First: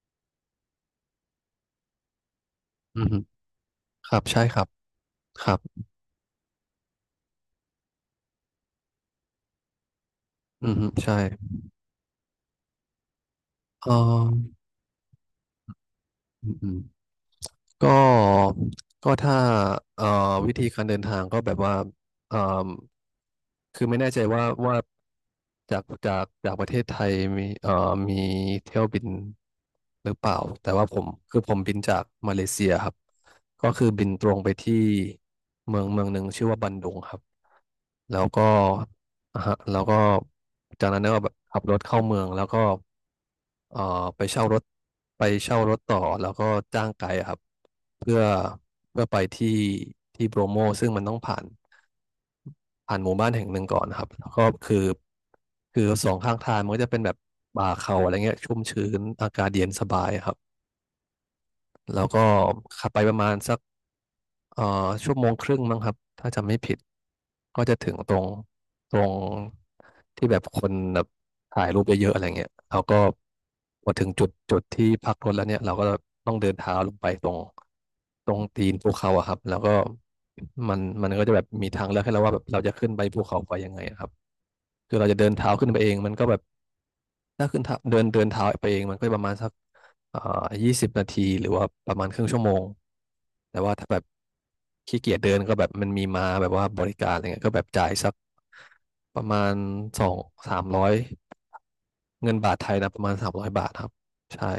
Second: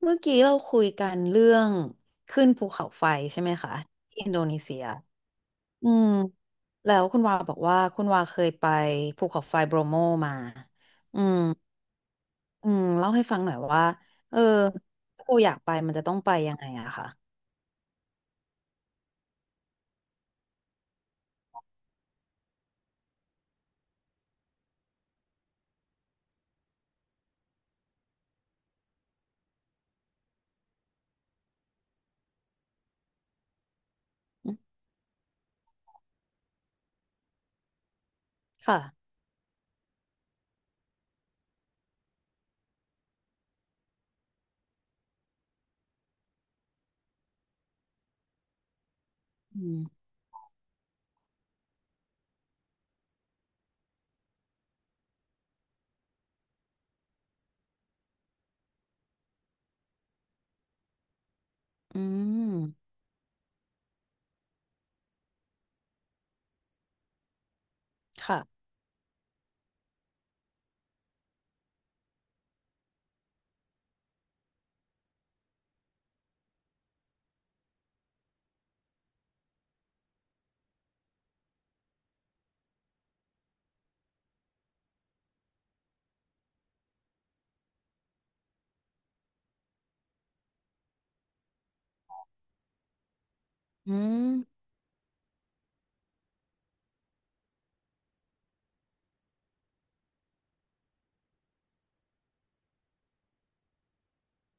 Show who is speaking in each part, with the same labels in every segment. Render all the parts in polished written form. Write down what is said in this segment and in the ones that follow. Speaker 1: เมื่อกี้เราคุยกันเรื่องขึ้นภูเขา
Speaker 2: อื
Speaker 1: ไฟ
Speaker 2: ม
Speaker 1: ใช่ไหมคะ
Speaker 2: ครั
Speaker 1: ที่
Speaker 2: บ
Speaker 1: อินโด
Speaker 2: ใช่ค
Speaker 1: นี
Speaker 2: รับ
Speaker 1: เซีย
Speaker 2: ครับ
Speaker 1: อืมแล้วคุณวาบอกว่าคุณวาเคยไปภูเขาไฟโบรโมมา
Speaker 2: อืมใช่
Speaker 1: อืมเล่าให้ฟังหน่อยว่า
Speaker 2: เอ
Speaker 1: เออ
Speaker 2: อ
Speaker 1: ถ้าเราอยากไปมันจะต้องไป
Speaker 2: อื
Speaker 1: ยั
Speaker 2: ม
Speaker 1: งไง
Speaker 2: อืม
Speaker 1: อะค่ะ
Speaker 2: ก็ก็ถ้าเอ่อวิธีการเดินทางก็แบบว่าเอ่อคือไม่แน่ใจว่าจากประเทศไทยมีเอ่อมีเที่ยวบินหรือเปล่า แต่ว่าผมคือผมบินจากมาเลเซียครับ ก็คือบินตรงไป
Speaker 1: อืม
Speaker 2: ที่เมืองเมืองหนึ่งชื่อว่าบันดุงครับ แล้วก็
Speaker 1: ค่ะ
Speaker 2: แล้วก็ จากนั้นก็แบบขับรถเข้าเมือง แล้วก็เอ่อไปเช่ารถไปเช่ารถต่อ แล้วก็จ้างไกด์อะครับเพื่อเพื่อไปที่
Speaker 1: อืม
Speaker 2: ที่โบรโมซึ่งมันต้องผ่านหมู่บ้านแห่งหนึ่งก่อนนะครับแล้วก็คือสองข้างทางมันก็จะเป็นแบบป่าเขาอะไรเงี้ยชุ่มชื้นอากาศเย็นสบายอะครับ
Speaker 1: อื
Speaker 2: แล้วก็
Speaker 1: ม
Speaker 2: ขับไปประมาณสัก เอ่อชั่วโมงครึ่งมั้งครับถ้าจำไม่ผิดก็จะถึงตรง
Speaker 1: ค่ะ
Speaker 2: ตรงที่แบบคนแบบถ่ายรูปเยอะๆอะไรเงี้ยเราก็พอถึงจุดที่พักรถแล้วเนี่ยเราก็ต้องเดินเท้าลงไปตรงตีนภูเขาอะครับแล้วก็มันก็จะแบบมีทางเลือกให้เราว่าแบบเราจะขึ้นไปภูเขาไฟยังไงอะครับคือเราจะเดินเท้าขึ้นไปเองมันก็แบบ ถ้าขึ้นเท้าเดินเดินเท้าไปเองมันก็ประมาณสักเอ่อ20 นาทีหรือว่าประมาณครึ่งชั่วโมง แต่ว่าถ้า
Speaker 1: อื
Speaker 2: แบบ
Speaker 1: ม
Speaker 2: ขี้เกียจเดินก็แบบมันมีมาแบบว่าบริการอะไรเงี้ยก็แบบจ่ายสักประมาณ200-300เงินบาทไทยนะประมาณ300 บาทครับใช่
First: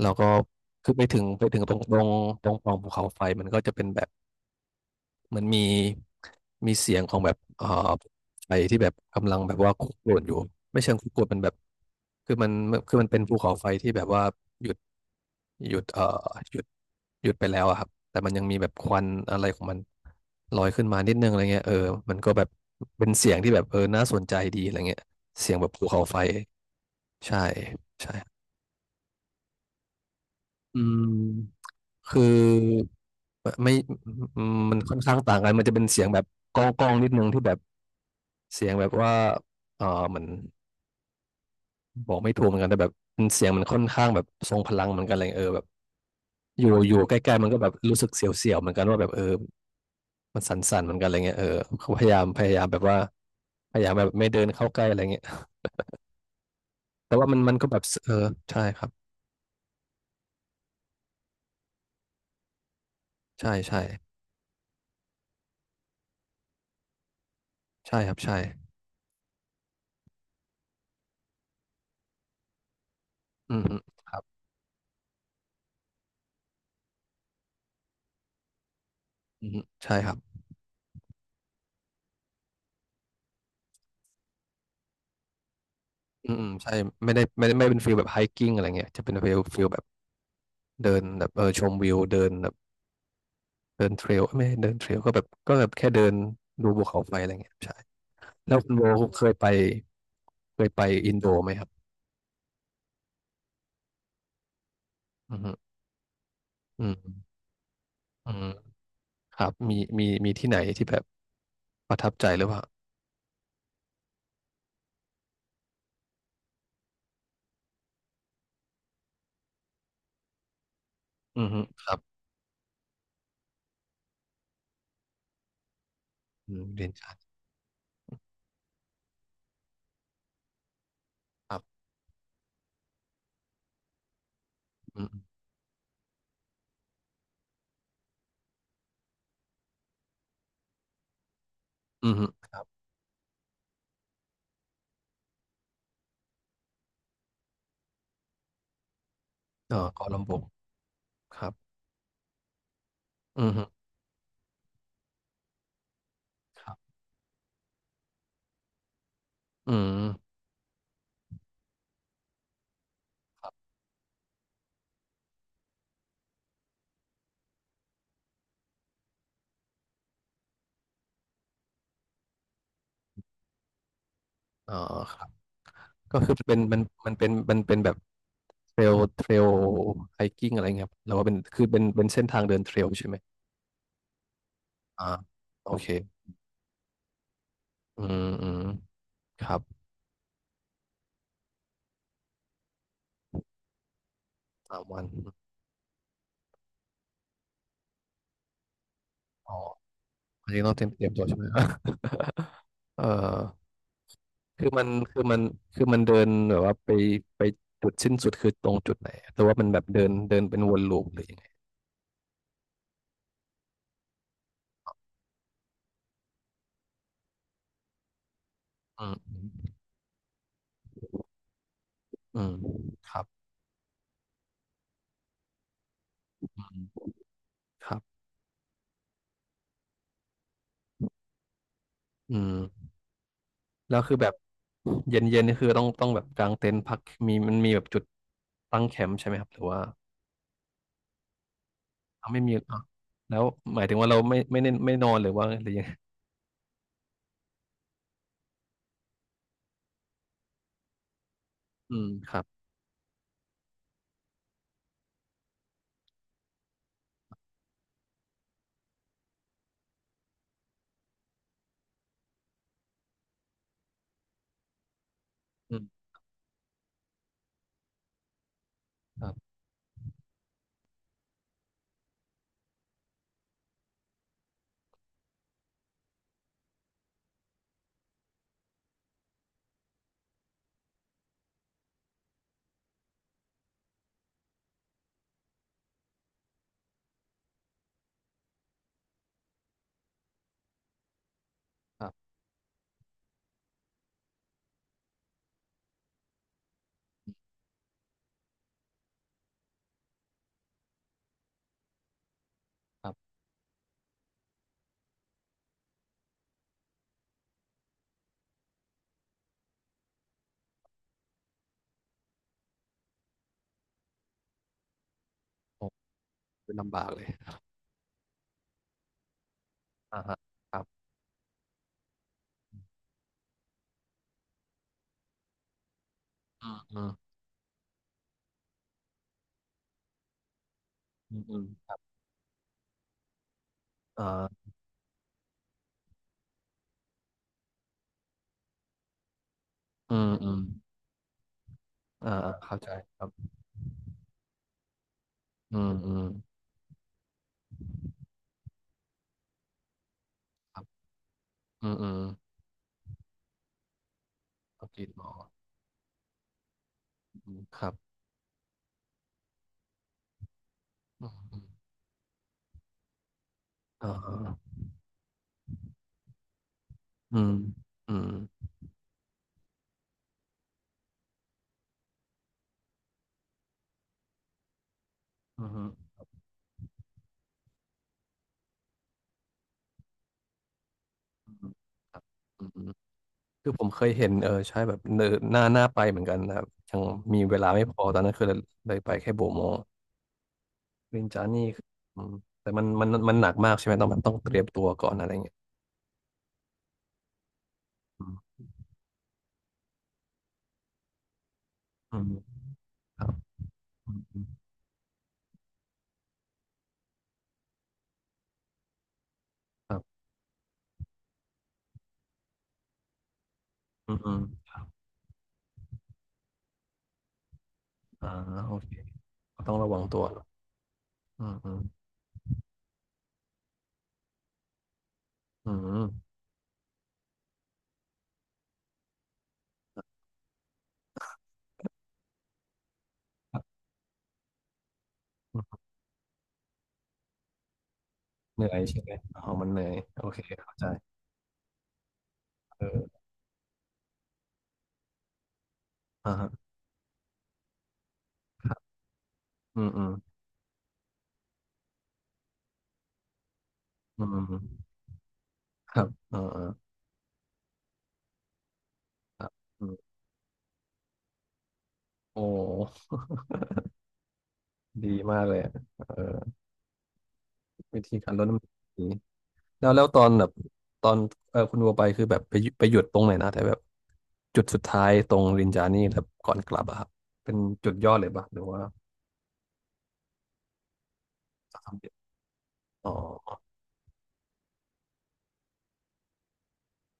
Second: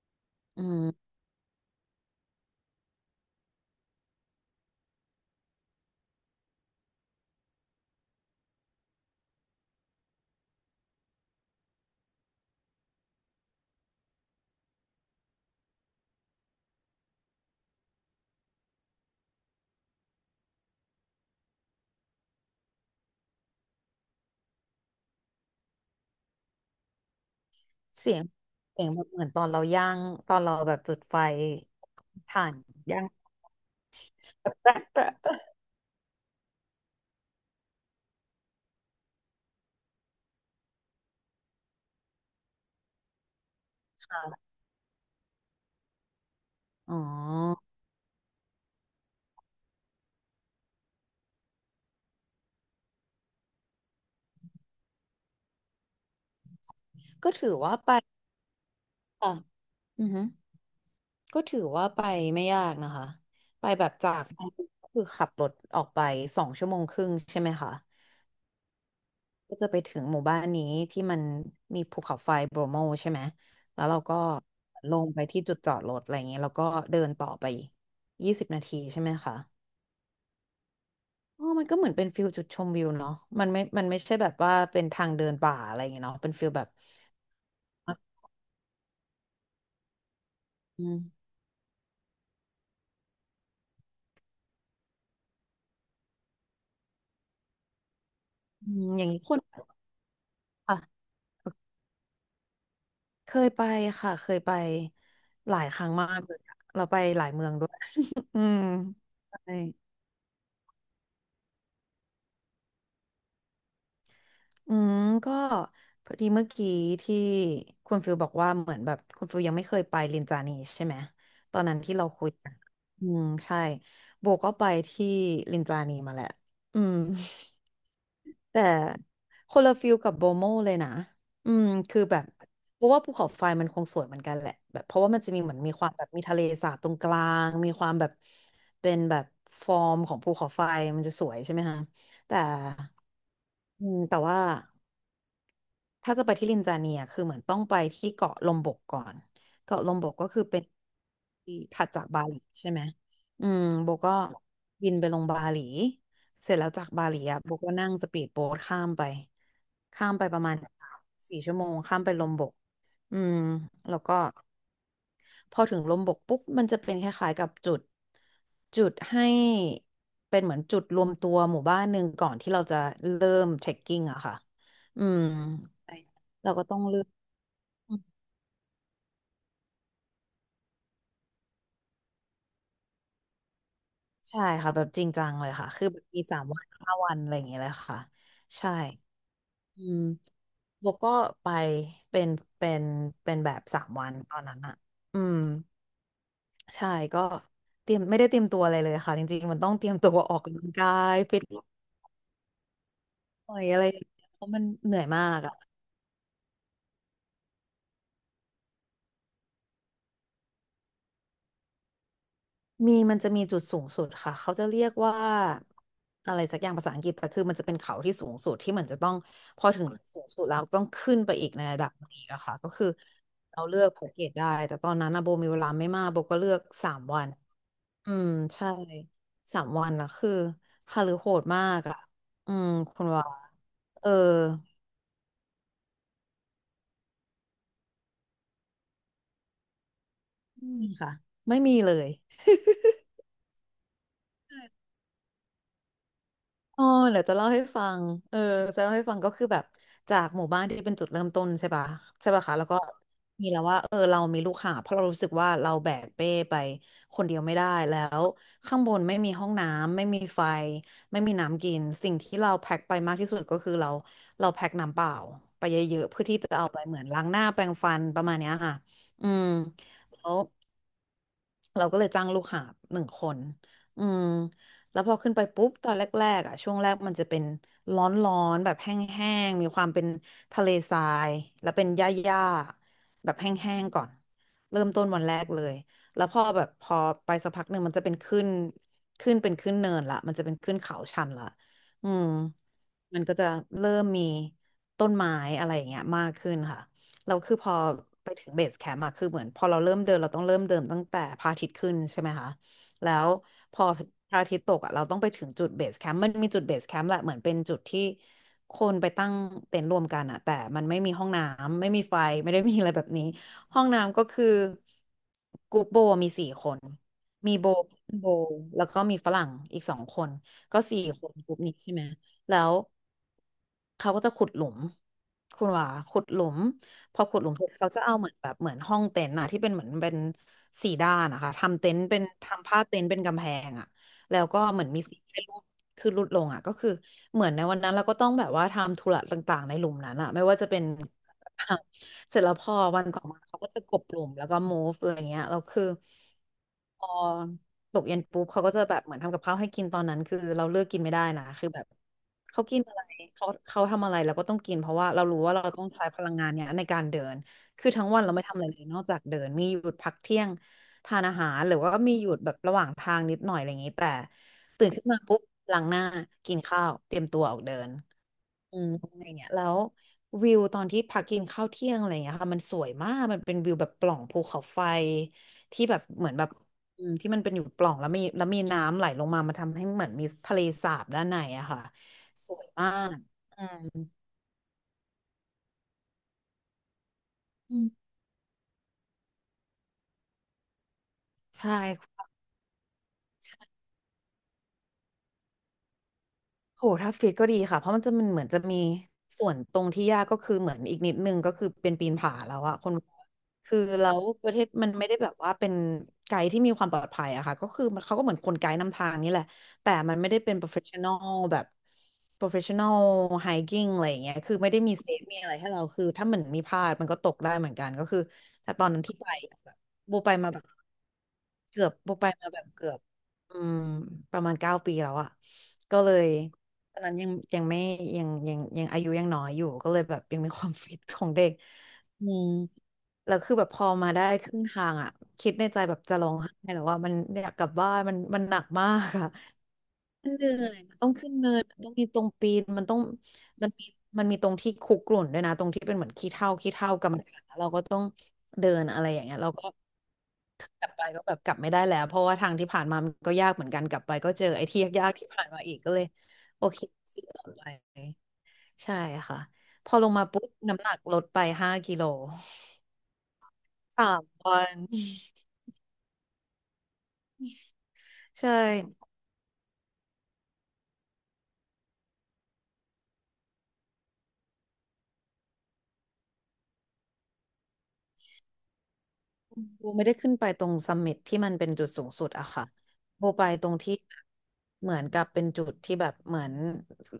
Speaker 2: แล้วก็
Speaker 1: อื
Speaker 2: คือไป
Speaker 1: ม
Speaker 2: ถึงไปถึงตรงปล่องภูเขาไฟมันก็จะเป็นแบบ มันมีเสียงของแบบไฟที่แบบกำลังแบบว่าคุกรุ่นอยู่ไม่เชิงคุกรุ่นมันแบบคือมันคือมันเป็นภูเขาไฟที่แบบว่าหยุดหยุดเอ่อหยุดหยุดไปแล้วอะครับแต่มันยังมีแบบควันอะไรของมันลอยขึ้นมานิดนึงอะไรเงี้ยเออมันก็แบบเป็นเสียงที่แบบเออน่าสนใจดีอะไรเงี้ยเสียงแบบภูเขาไฟใช่ใช่
Speaker 1: เสียงเสียงแบบเหมือนตอนเราย่างตอนเราแบ
Speaker 2: อื
Speaker 1: บจุดไฟ
Speaker 2: มคือ
Speaker 1: ถ่านย่าง
Speaker 2: ไม่มัน
Speaker 1: แปะ
Speaker 2: ค่อน
Speaker 1: แปะ
Speaker 2: ข้างต่า
Speaker 1: แปะ
Speaker 2: งกันมันจะเป็นเสียงแบบก้องก้องนิดนึงที่แบบ เสียงแบบว่าเออเหมือนบอกไม่ถูกเหมือนกันแต่แบบมันเสียงมันค่อนข้างแบบ
Speaker 1: ค่ะ
Speaker 2: ทรงพลังเหมือนกันอะไรเงี้ยเออแบบอยู่อ
Speaker 1: อ๋อ
Speaker 2: ยู่ใกล้ๆมันก็แบบรู้สึกเสียวๆเหมือนกันว่าแบบเออมันสั่นๆเหมือนกันอะไรเงี้ยเออเขาพยายามพยายามแบบว่าพยายามแบบไม่เดินเข้าใกล้อะไรเงี้ยแต่ว่า
Speaker 1: ก็
Speaker 2: มัน
Speaker 1: ถื
Speaker 2: มั
Speaker 1: อ
Speaker 2: นก็
Speaker 1: ว่า
Speaker 2: แบบ
Speaker 1: ไป
Speaker 2: เออใช่ครับ
Speaker 1: อือฮึก็ถือว่าไปไม่ยากนะคะ
Speaker 2: ใช่
Speaker 1: ไป
Speaker 2: ใช่
Speaker 1: แบบจากก็คือขับรถออกไป2 ชั่วโมงครึ่งใช่ไหมคะ
Speaker 2: ใช่ครับใช่
Speaker 1: ก็จะไปถึงหมู่บ้านนี้ที่มันมีภูเขาไฟโบรโมใช่ไหม
Speaker 2: อืมอืม
Speaker 1: แล้วเรา
Speaker 2: ค
Speaker 1: ก็
Speaker 2: รับ
Speaker 1: ลงไปที่จุดจอดรถอะไรอย่างเงี้ยแล้วก็เดินต่อไป20 นาทีใช่ไหมคะ
Speaker 2: อืมอืมใช่ครับ
Speaker 1: อ๋อมันก็เหมือนเป็นฟิลจุดชมวิวเนาะมันไม่มันไม่ใช่แบบว่าเป็นทางเดินป่าอะไรอย่างเงี้ยเนาะ
Speaker 2: อื
Speaker 1: เป็น
Speaker 2: มอื
Speaker 1: ฟิ
Speaker 2: ม
Speaker 1: ลแบบ
Speaker 2: ใช่ไม่ได้ไม่เป็นฟิลแบบไฮกิ้งอะไรเงี้ยจะเป็นฟิลแบบ
Speaker 1: อื
Speaker 2: เดิ
Speaker 1: ม
Speaker 2: นแบบเออชมวิวเดินแบบ เดินเทรลเไม่เดินเทรลก็แบบแค่เดินดูภูเขาไฟอะไรเงี้ยใช่แล้ว
Speaker 1: อื
Speaker 2: คุณโบ
Speaker 1: มอย่างนี้
Speaker 2: เค
Speaker 1: ค
Speaker 2: ย
Speaker 1: น
Speaker 2: ไปเคย
Speaker 1: ค่ะ
Speaker 2: ไปอินโดไหมครับ
Speaker 1: เคยไปค่ะเคยไป
Speaker 2: อื
Speaker 1: หลาย
Speaker 2: ม
Speaker 1: ครั้งมากเลยอะ
Speaker 2: อื
Speaker 1: เราไปหลา
Speaker 2: ม
Speaker 1: ยเมืองด้วย
Speaker 2: อื
Speaker 1: อื
Speaker 2: ม
Speaker 1: ม
Speaker 2: ครับ
Speaker 1: ใช่
Speaker 2: มีที่ไหนที่แบบประทับใจหรือเปล่า
Speaker 1: อืมก็พอดีเมื่อกี้ที่คุณฟิลบอกว่าเหมือนแบบคุณฟิลยังไม่เคยไปลินจานีใช่ไหม
Speaker 2: อืม
Speaker 1: ตอนนั้น
Speaker 2: ค
Speaker 1: ที่
Speaker 2: รับ
Speaker 1: เราคุยกันอืมใช่โบก็ไปที่ลินจานีมาแหละ
Speaker 2: อืม
Speaker 1: อื
Speaker 2: เรียน
Speaker 1: ม
Speaker 2: ชาญ
Speaker 1: แต่คนละฟิลกับโบโมเลยนะอื
Speaker 2: ครั
Speaker 1: ม
Speaker 2: บ
Speaker 1: คือแบบเพราะว่าภูเขาไฟมันคงสวยเหมือนกันแหละแบบเพ
Speaker 2: อื
Speaker 1: ราะ
Speaker 2: ม
Speaker 1: ว่ามันจะมีเหมือนมีความแบบมีทะเลสาบตรงกลางมีความแบบเป็นแบบฟอร์มของภูเขาไฟมันจะสวยใช่ไหมฮะ
Speaker 2: อืม
Speaker 1: แต่
Speaker 2: ครับ
Speaker 1: อืมแต่ว่า ถ้าจะไปที่ลินจาเนียคือเหมือนต้องไปที่เกาะลมบกก่อน
Speaker 2: เออ
Speaker 1: เกาะลม
Speaker 2: เกา
Speaker 1: บ
Speaker 2: ลา
Speaker 1: กก็
Speaker 2: ลำบุ
Speaker 1: คื
Speaker 2: ง
Speaker 1: อเป็น
Speaker 2: ครับ
Speaker 1: ที่ถัดจากบาหลีใช่ไหมอื
Speaker 2: อื
Speaker 1: ม
Speaker 2: ม
Speaker 1: โบก็บินไปลงบาหลีเสร็จ
Speaker 2: ค
Speaker 1: แล้ว
Speaker 2: รับ
Speaker 1: จากบาหลีอ่ะโบก็นั่งสปีดโบ๊ทข้ามไป
Speaker 2: อืม
Speaker 1: ข้ามไปประมาณ4 ชั่วโมงข้ามไปลมบกอืมแล้วก็ พอถึงลมบกปุ๊บมันจะเป็นคล้ายๆกับจุดจุดให้เป็นเหมือนจุดรวมตัวหมู่บ้านหนึ่งก่อนที่เราจะเริ่มเทรคกิ้งอะค่ะ
Speaker 2: อ๋อ
Speaker 1: อื
Speaker 2: ค
Speaker 1: ม
Speaker 2: รับก็คือ
Speaker 1: เรา
Speaker 2: เป็น
Speaker 1: ก็
Speaker 2: มั
Speaker 1: ต้อ
Speaker 2: น
Speaker 1: งเลือก
Speaker 2: มันเป็นมันเป็นแบ
Speaker 1: อื
Speaker 2: บ
Speaker 1: ม
Speaker 2: เทรลไฮกิ้งอะไรเงี้ยครับแล้วว่าเป็นคือเป็นเป็นเส้นทางเดินเทรลใช่ไหม
Speaker 1: ใช่ค่ะแบบจ
Speaker 2: อ่า
Speaker 1: ริงจังเลยค่ะ
Speaker 2: โอ
Speaker 1: คื
Speaker 2: เค
Speaker 1: อแบบมี3 วัน 5 วันอะไรอย่างเงี้ยเลยค่ะ
Speaker 2: อืมอืม
Speaker 1: ใช่
Speaker 2: ครับ
Speaker 1: อืมโบก็ไปเป็นเป็นเป็นแบบสามวันตอนนั้นอะ
Speaker 2: 3 วัน
Speaker 1: อืมใช่ก็เตรียมไม่ได้เตรียมตัวอะไรเลยค่ะจริง
Speaker 2: อ๋อ
Speaker 1: ๆมันต้องเตรียมตัวออก
Speaker 2: อัน
Speaker 1: กำ
Speaker 2: นี้
Speaker 1: ลัง
Speaker 2: ต้องเตรี
Speaker 1: กา
Speaker 2: ยมเตรียม
Speaker 1: ย
Speaker 2: ตัวใช่
Speaker 1: ฟิ
Speaker 2: ไห
Speaker 1: ต
Speaker 2: ม เออ
Speaker 1: หน่อยอะไรอย่างเงี้ยเพราะมัน
Speaker 2: คือมัน
Speaker 1: เหนื่อย
Speaker 2: คื
Speaker 1: มา
Speaker 2: อมั
Speaker 1: ก
Speaker 2: น
Speaker 1: อ่ะ
Speaker 2: คือมันเดินแบบว่าไปจุดสิ้นสุดคือตรงจุดไหนหรือว่ามันแบบเดินเดินเป็นวนลูปหรือยังไง
Speaker 1: มีมันจะมีจุดสูงสุดค่ะเขาจะเรียกว่าอะไรสักอย่างภาษาอังกฤษแต่คือมันจะเป็นเขาที่สูงสุดที่เหมือนจะต้
Speaker 2: อื
Speaker 1: องพอ
Speaker 2: ม
Speaker 1: ถึงจุดสูงสุดแล้วต้องขึ้นไปอีกในระดับหนึ่งอีก
Speaker 2: อื
Speaker 1: อะ
Speaker 2: ม
Speaker 1: ค่ะก็คือ
Speaker 2: ครับ
Speaker 1: เราเลือกแพ็กเกจได้แต่ตอนนั้นนะโบมีเวลาไม่มากโบก็
Speaker 2: อื
Speaker 1: เลือกสาม
Speaker 2: ม
Speaker 1: วัน
Speaker 2: ครับ
Speaker 1: อืมใช่สามวันนะคือฮาลือโหดมากอ่ะ
Speaker 2: อื
Speaker 1: อืม
Speaker 2: ม
Speaker 1: คุณว่า
Speaker 2: แล้ว
Speaker 1: เออ
Speaker 2: คือแบบเย็นเย็นนี่คือต้องแบบกางเต็นท์พักมันมีแบบจุดตั้งแคมป์ใช่ไหมครับหรือว่า
Speaker 1: ไม่มีค่ะไม่มีเลย
Speaker 2: เอาไม่มีอ่ะแล้วหมายถึงว่าเราไม่ได้ไม่นอนหรือว่าหรือยังไง
Speaker 1: อ๋อเดี๋ยวจะเล่าให้ฟังเออจะเล่าให้ฟังก็คือแบบจากหมู่บ้านที่เป็นจุดเริ่มต้นใช่ปะ
Speaker 2: อืม
Speaker 1: ใช่
Speaker 2: ครั
Speaker 1: ปะ
Speaker 2: บ
Speaker 1: คะแล้วก็มีแล้วว่าเรามีลูกหาบเพราะเรารู้สึกว่าเราแบกเป้ไปคนเดียวไม่ได้แล้วข้างบนไม่มีห้องน้ำไม่มีไฟไม่มีน้ำกินสิ่งที่เราแพ็คไปมากที่สุดก็คือเราเราแพ็คน้ำเปล่าไป
Speaker 2: อื
Speaker 1: เย
Speaker 2: ม
Speaker 1: อะๆเพื่อที่จะเอาไปเหมือนล้างหน้าแปรงฟันประมาณเนี้ยค่ะ
Speaker 2: ค
Speaker 1: อื
Speaker 2: รั
Speaker 1: ม
Speaker 2: บ
Speaker 1: แล้ว เราก็เลยจ้างลูกหาบหนึ่งคนอืมแล้วพอขึ้นไปปุ๊บตอนแรกๆอ่ะช่วงแรกมันจะเป็นร้อนๆแบบแห้งๆมีความเป็นทะเลทรายแล้วเป็นหญ้าๆแบบแห้งๆก่อนเริ่มต้นวันแรกเลยแล้วพอแบบพอไปสักพักหนึ่งมันจะเป็นขึ้นขึ้นเป็นขึ้นเนินละมันจะเป็นขึ้นเขาชันละ
Speaker 2: ค
Speaker 1: อื
Speaker 2: รั
Speaker 1: ม
Speaker 2: บ
Speaker 1: มันก็จะเริ่มมีต้นไม้อะไรอย่างเงี้ยมากขึ้นค่ะ เราคือพอไปถึงเบสแคมป์อะคือเหมือนพอเราเริ่มเดินเราต้องเริ่มเดินตั้งแต่พระอาทิตย์ขึ้นใช่ไหมคะ
Speaker 2: ครั
Speaker 1: แล้
Speaker 2: บ
Speaker 1: วพอพระอาทิตย์ตกอะเราต้องไปถึงจุดเบสแคมป์มันมีจุดเบสแคมป์แหละเหมือนเป็นจุดที่คนไปตั้งเต็นท์รวมกันอะแต่มันไม่มีห้องน้ำไม่มีไฟไม่ได้มีอะไรแบบนี้ห้องน้ำก็คือกรุ๊
Speaker 2: โอ้
Speaker 1: ปโบมีสี่ค
Speaker 2: เป็น
Speaker 1: น
Speaker 2: ลำบากเลย
Speaker 1: มีโบโบแล้วก็มีฝรั่งอีกสองค
Speaker 2: อ่า
Speaker 1: น
Speaker 2: ฮะค
Speaker 1: ก็
Speaker 2: รับ
Speaker 1: สี่คนกรุ๊ปนี้ใช่ไหมแล้วเขาก็จะขุดหลุมคุณหว่าขุดหลุม
Speaker 2: อืมอืม
Speaker 1: พอขุดหลุมเสร็จเขาจะเอาเหมือนแบบเหมือนห้องเต็นท์อะที่เป็นเหมือนเป็นสี่ด้าน
Speaker 2: อื
Speaker 1: นะ
Speaker 2: ม
Speaker 1: คะ
Speaker 2: อืม
Speaker 1: ทำเต็นท์เป็นทำผ้าเต็นท์เป็นกำแพงอะ
Speaker 2: อ่
Speaker 1: แล้วก็
Speaker 2: า
Speaker 1: เหมือนมีสีให้รูปคือรูดลงอะก็คือเหมือนในวันนั้นเราก็ต้องแบบว่าทำธุระต่างๆในหลุมนั้
Speaker 2: อื
Speaker 1: น
Speaker 2: ม
Speaker 1: อะไม่
Speaker 2: อื
Speaker 1: ว่า
Speaker 2: ม
Speaker 1: จะเป็น
Speaker 2: อ่า
Speaker 1: เสร็จแล้วพอ
Speaker 2: เข้าใจ
Speaker 1: วัน
Speaker 2: ค
Speaker 1: ต่อ
Speaker 2: รับ
Speaker 1: มาเขาก็จะกลบหลุมแล้วก็ move อะไรเงี้ยแล้ว
Speaker 2: อื
Speaker 1: คือ
Speaker 2: มอืม
Speaker 1: พอตกเย็นปุ๊บเขาก็จะแบบเหมือนทำกับข้าวให้กินตอนนั้นคือเรา
Speaker 2: ค
Speaker 1: เลื
Speaker 2: รั
Speaker 1: อ
Speaker 2: บ
Speaker 1: กกินไม่ได้นะคือแบ
Speaker 2: อื
Speaker 1: บ
Speaker 2: มอืม
Speaker 1: เขากินอะไรเขาทำอะไรเราก็ต้องกิน
Speaker 2: ก็
Speaker 1: เพราะ
Speaker 2: กิ
Speaker 1: ว่า
Speaker 2: นห
Speaker 1: เรา
Speaker 2: มอ
Speaker 1: รู้ว่าเราต้องใช้พลังงานเนี้ยในการเดิน
Speaker 2: อืมค
Speaker 1: คื
Speaker 2: รั
Speaker 1: อ
Speaker 2: บ
Speaker 1: ทั้งวันเราไม่ทำอะไรเลยนอกจากเดินมีหยุดพักเที่ยงทาน
Speaker 2: อืม
Speaker 1: อาหา
Speaker 2: อื
Speaker 1: ร
Speaker 2: ม
Speaker 1: หรือว่ามีหยุดแบบระหว่างทางนิดหน่อยอะไรอย่างนี้แต่
Speaker 2: อ่าฮะ
Speaker 1: ตื่นขึ้นมาปุ๊บล้างหน้ากินข้าวเตรียม
Speaker 2: อื
Speaker 1: ตัว
Speaker 2: ม
Speaker 1: ออกเดิน
Speaker 2: อืม
Speaker 1: อืมอะไรเงี้ยแล้ววิวตอนที่พักกินข้าวเที่ยงอะไรเงี้ยค่ะมันสวยมากมันเป็นวิวแบบปล่องภูเขาไฟ
Speaker 2: อื
Speaker 1: ที่แบบ
Speaker 2: ม
Speaker 1: เหมือนแบบ อืมที่มันเป็นอยู่ปล่องแล้วมีน้ำไหลลงมามาทำให้เหมือนมีทะเลสาบด้านใน
Speaker 2: อื
Speaker 1: อะ
Speaker 2: ม
Speaker 1: ค่ะ
Speaker 2: ครับ
Speaker 1: สว
Speaker 2: อื
Speaker 1: ย
Speaker 2: มอื
Speaker 1: มา
Speaker 2: ม
Speaker 1: ก
Speaker 2: คือผมเคยเห็นเออใช่แบบเนอหน้าไปเหมือนกันนะครับยังมีเวลา
Speaker 1: อื
Speaker 2: ไม่พอ
Speaker 1: ม
Speaker 2: ตอนนั้นคือเลยไปแค่โบโมลินจานี่
Speaker 1: ใช่
Speaker 2: คืออืมแต่มันมันมันหนักมากใช่ไหมต้องแบบต้องเตรียมตัวก่อนอะไรเงี้ย
Speaker 1: โหถ้าฟิตก็ดีค่ะ เพราะมันจะ
Speaker 2: อื
Speaker 1: มันเหมือ
Speaker 2: ม
Speaker 1: นจะมีส่วนตรงที่ยากก็คือเหมือนอีกนิดนึงก็คือเป็นปีน
Speaker 2: อืม
Speaker 1: ผาแล้วอะคน
Speaker 2: ครับ
Speaker 1: คือแล้
Speaker 2: อืม
Speaker 1: ว
Speaker 2: อื
Speaker 1: ป
Speaker 2: ม
Speaker 1: ระเทศมันไม่ได้แบบว่าเป็นไกด์ที่มีความปลอดภัยอะค่ะก็คือมันเขาก็เหมือนคนไกด์นำทางนี่แหละ
Speaker 2: ค
Speaker 1: แต่
Speaker 2: รั
Speaker 1: มัน
Speaker 2: บ
Speaker 1: ไม่ได้เป็น professional แบบ professional hiking อะไร
Speaker 2: อื
Speaker 1: อ
Speaker 2: ม
Speaker 1: ย่าง
Speaker 2: อื
Speaker 1: เงี้ย
Speaker 2: ม
Speaker 1: คือไม่ได้มีเซฟมีอะไรให้เราคือถ้ามันมีพลาดมันก็ตกได้เหมือนกันก็คือ
Speaker 2: อ่า
Speaker 1: แต่
Speaker 2: โอ
Speaker 1: ตอน
Speaker 2: เค
Speaker 1: นั้นที่ไปแบ
Speaker 2: ต้อ
Speaker 1: บ
Speaker 2: งระวัง
Speaker 1: โบ
Speaker 2: ตัว
Speaker 1: ไปมาแบบ
Speaker 2: อืมอืม
Speaker 1: โบไปมาแบบเกือบอืมประมาณ9 ปีแล้วอะ
Speaker 2: อื
Speaker 1: ก็เลย
Speaker 2: ม
Speaker 1: ตอนนั้นยังไม่ยังอายุยังน้อยอยู่ก็เลยแบบยังมีความ ฟิตของเด็กอืมแล้วคือแบบพอมาได้ครึ่งทางอ่ะคิดในใจแบบจะร้องไห้แล้วว่ามันอยากกลับบ้านมันห
Speaker 2: เห
Speaker 1: นัก
Speaker 2: นื่อย
Speaker 1: มา
Speaker 2: ใช่
Speaker 1: ก
Speaker 2: ไหม
Speaker 1: อ่ะ
Speaker 2: อ๋อมันเหนื่อยโอ
Speaker 1: มัน
Speaker 2: เค
Speaker 1: เหนื่อ
Speaker 2: เข้า
Speaker 1: ย
Speaker 2: ใจ
Speaker 1: มันต้องขึ้นเนินมันต้องมีตรงปีนมั
Speaker 2: เอ
Speaker 1: นต้อง
Speaker 2: อ
Speaker 1: มันมีมันมีตรงที่คุกรุ่นด้วยนะตรงที่เป็นเหมือนขี้
Speaker 2: อ่าฮะ
Speaker 1: เถ้าขี้เถ้ากรรมฐานแล้วเราก็ต้อง
Speaker 2: ค
Speaker 1: เดิ
Speaker 2: รับ
Speaker 1: นอะไรอย่างเงี้ยเราก็
Speaker 2: อืมอืม
Speaker 1: กลับไปก็แบบกลับไม่ได้แล้วเพราะว่าทางที่ผ่านมามันก็ยากเหมือนกันกลับไป
Speaker 2: อืม
Speaker 1: ก็
Speaker 2: อื
Speaker 1: เจอ
Speaker 2: ม
Speaker 1: ไอ้ที่ยากๆที่ผ่านมาอีกก็
Speaker 2: ค
Speaker 1: เล
Speaker 2: รั
Speaker 1: ย
Speaker 2: บอ่าอ่า
Speaker 1: โอเคสู้ต่อไปใช่ค่ะ
Speaker 2: ครับอื
Speaker 1: พอล
Speaker 2: ม
Speaker 1: งมาปุ๊บน้ำหนักลดไป5 กิโล
Speaker 2: โอ้
Speaker 1: 3 วัน
Speaker 2: ดีมาก เลยอะเออวิธีการลด
Speaker 1: ใช่
Speaker 2: น้ำหนักดีแล้วแล้วตอนคุณวัวไปคือแบบไปหยุดตรงไหนนะแต่แบบจุดสุดท้ายตรงรินจานี่แบบก่อนกลับอะครับเป็นจุดยอดเลยปะหรือว่า
Speaker 1: โบไม่ได้ขึ้นไปตรงซัมมิตที่มันเป็นจุด
Speaker 2: ทำ
Speaker 1: สู
Speaker 2: เด็
Speaker 1: ง
Speaker 2: ด
Speaker 1: สุดอะค่ะ
Speaker 2: อ๋อ
Speaker 1: โบไปตรงที่เหมือนกับเป็นจุดที่แบบเหมือน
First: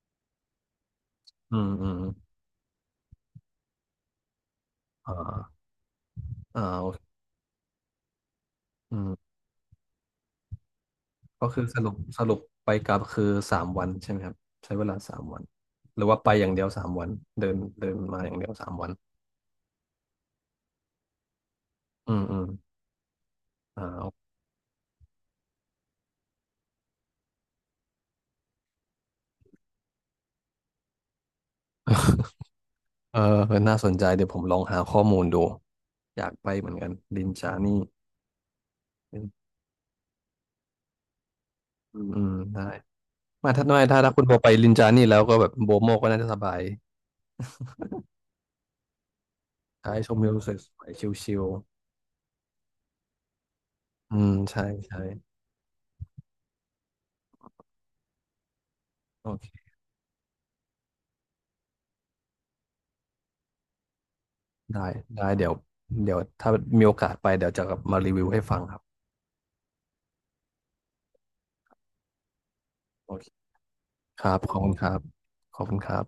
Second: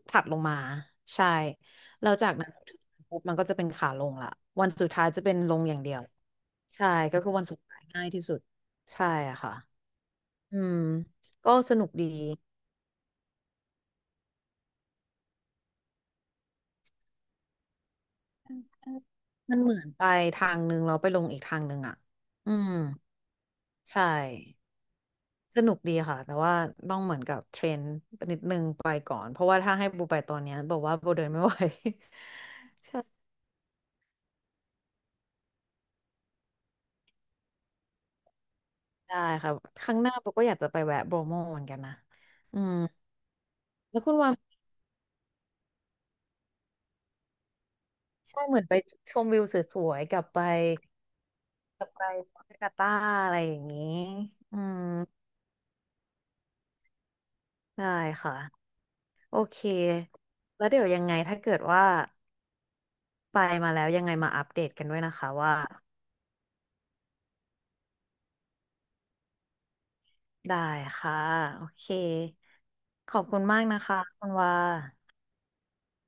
Speaker 1: ถัดลงมาใช่
Speaker 2: อืมอืม
Speaker 1: แล้วจากนั้นปุ๊บมันก็จะเป็นขาลงละวันสุดท้าย
Speaker 2: อ
Speaker 1: จะเป็นล
Speaker 2: ่า
Speaker 1: งอย่างเดียว
Speaker 2: อ่าโอ
Speaker 1: ใช่
Speaker 2: เค
Speaker 1: ก็คือวันสุดท้ายง่ายที่สุด
Speaker 2: อื
Speaker 1: ใช่
Speaker 2: ม
Speaker 1: อะค่ะอืม
Speaker 2: ก็
Speaker 1: ก็
Speaker 2: คือ
Speaker 1: ส
Speaker 2: ส
Speaker 1: นุก
Speaker 2: รุป
Speaker 1: ดี
Speaker 2: สรุปไปกลับคือสามวันใช่ไหมครับใช้เวลาสามวันหรือว่าไปอย่างเดียวสามวันเดินเดินมาอย่างเดียวสามวัน
Speaker 1: มันเหมือนไปทางนึงแล้วไปลงอีกทางนึงอะ
Speaker 2: อืมอืม
Speaker 1: อืม
Speaker 2: อ
Speaker 1: ใช่
Speaker 2: ่า
Speaker 1: สนุกดีค่ะแต่ว่าต้องเหมือนกับเทรนนิดนึงไปก่อนเพราะว่าถ้าให้โบไปตอนเนี้ยบอกว่าโบเดินไม่ไหว
Speaker 2: เออน่าสนใจเดี๋ยวผมลองหาข้อมูลดูอยากไปเหมือนกันลินจานี่
Speaker 1: ได้
Speaker 2: อืม
Speaker 1: ค่ะครั้งหน้าโบก็อยากจะไปแวะโบรโมเหมือนกันนะ
Speaker 2: อืม
Speaker 1: อื
Speaker 2: ได้
Speaker 1: ม
Speaker 2: มาถ้าไม่ถ้า
Speaker 1: แล้วคุ
Speaker 2: ถ้า
Speaker 1: ณ
Speaker 2: คุณ
Speaker 1: ว่า
Speaker 2: โบไปลินจานี่แล้วก็แบบโบโมก็น่าจะสบาย
Speaker 1: ใช่เหมือนไปชมวิวส
Speaker 2: ใช่
Speaker 1: วย
Speaker 2: ช
Speaker 1: ๆก
Speaker 2: ม
Speaker 1: ลับ
Speaker 2: วิว
Speaker 1: ไป
Speaker 2: สวยๆชิล
Speaker 1: กลับไปปาการ์ต้าอะไรอย่างนี้
Speaker 2: ๆอืม
Speaker 1: อื
Speaker 2: ใช่
Speaker 1: ม
Speaker 2: ใช่
Speaker 1: ได้ค่ะ
Speaker 2: โอ
Speaker 1: โอเค
Speaker 2: เค
Speaker 1: แล้วเดี๋ยวยังไงถ้าเกิดว่าไปมาแล้วยังไงมาอัปเดตกั
Speaker 2: ได้
Speaker 1: นด้วยนะ
Speaker 2: ได้
Speaker 1: คะ
Speaker 2: เดี๋ยว
Speaker 1: ว่า
Speaker 2: เดี๋ยวถ้ามีโอกาสไปเดี๋ยวจะกลับมารีวิวให้ฟังครับ
Speaker 1: ได้ค่ะโอเคข
Speaker 2: โอ
Speaker 1: อ
Speaker 2: เค
Speaker 1: บคุณมากนะคะ
Speaker 2: ค
Speaker 1: คุณ
Speaker 2: รับ
Speaker 1: ว่า
Speaker 2: ขอบคุณครับขอบคุณครับ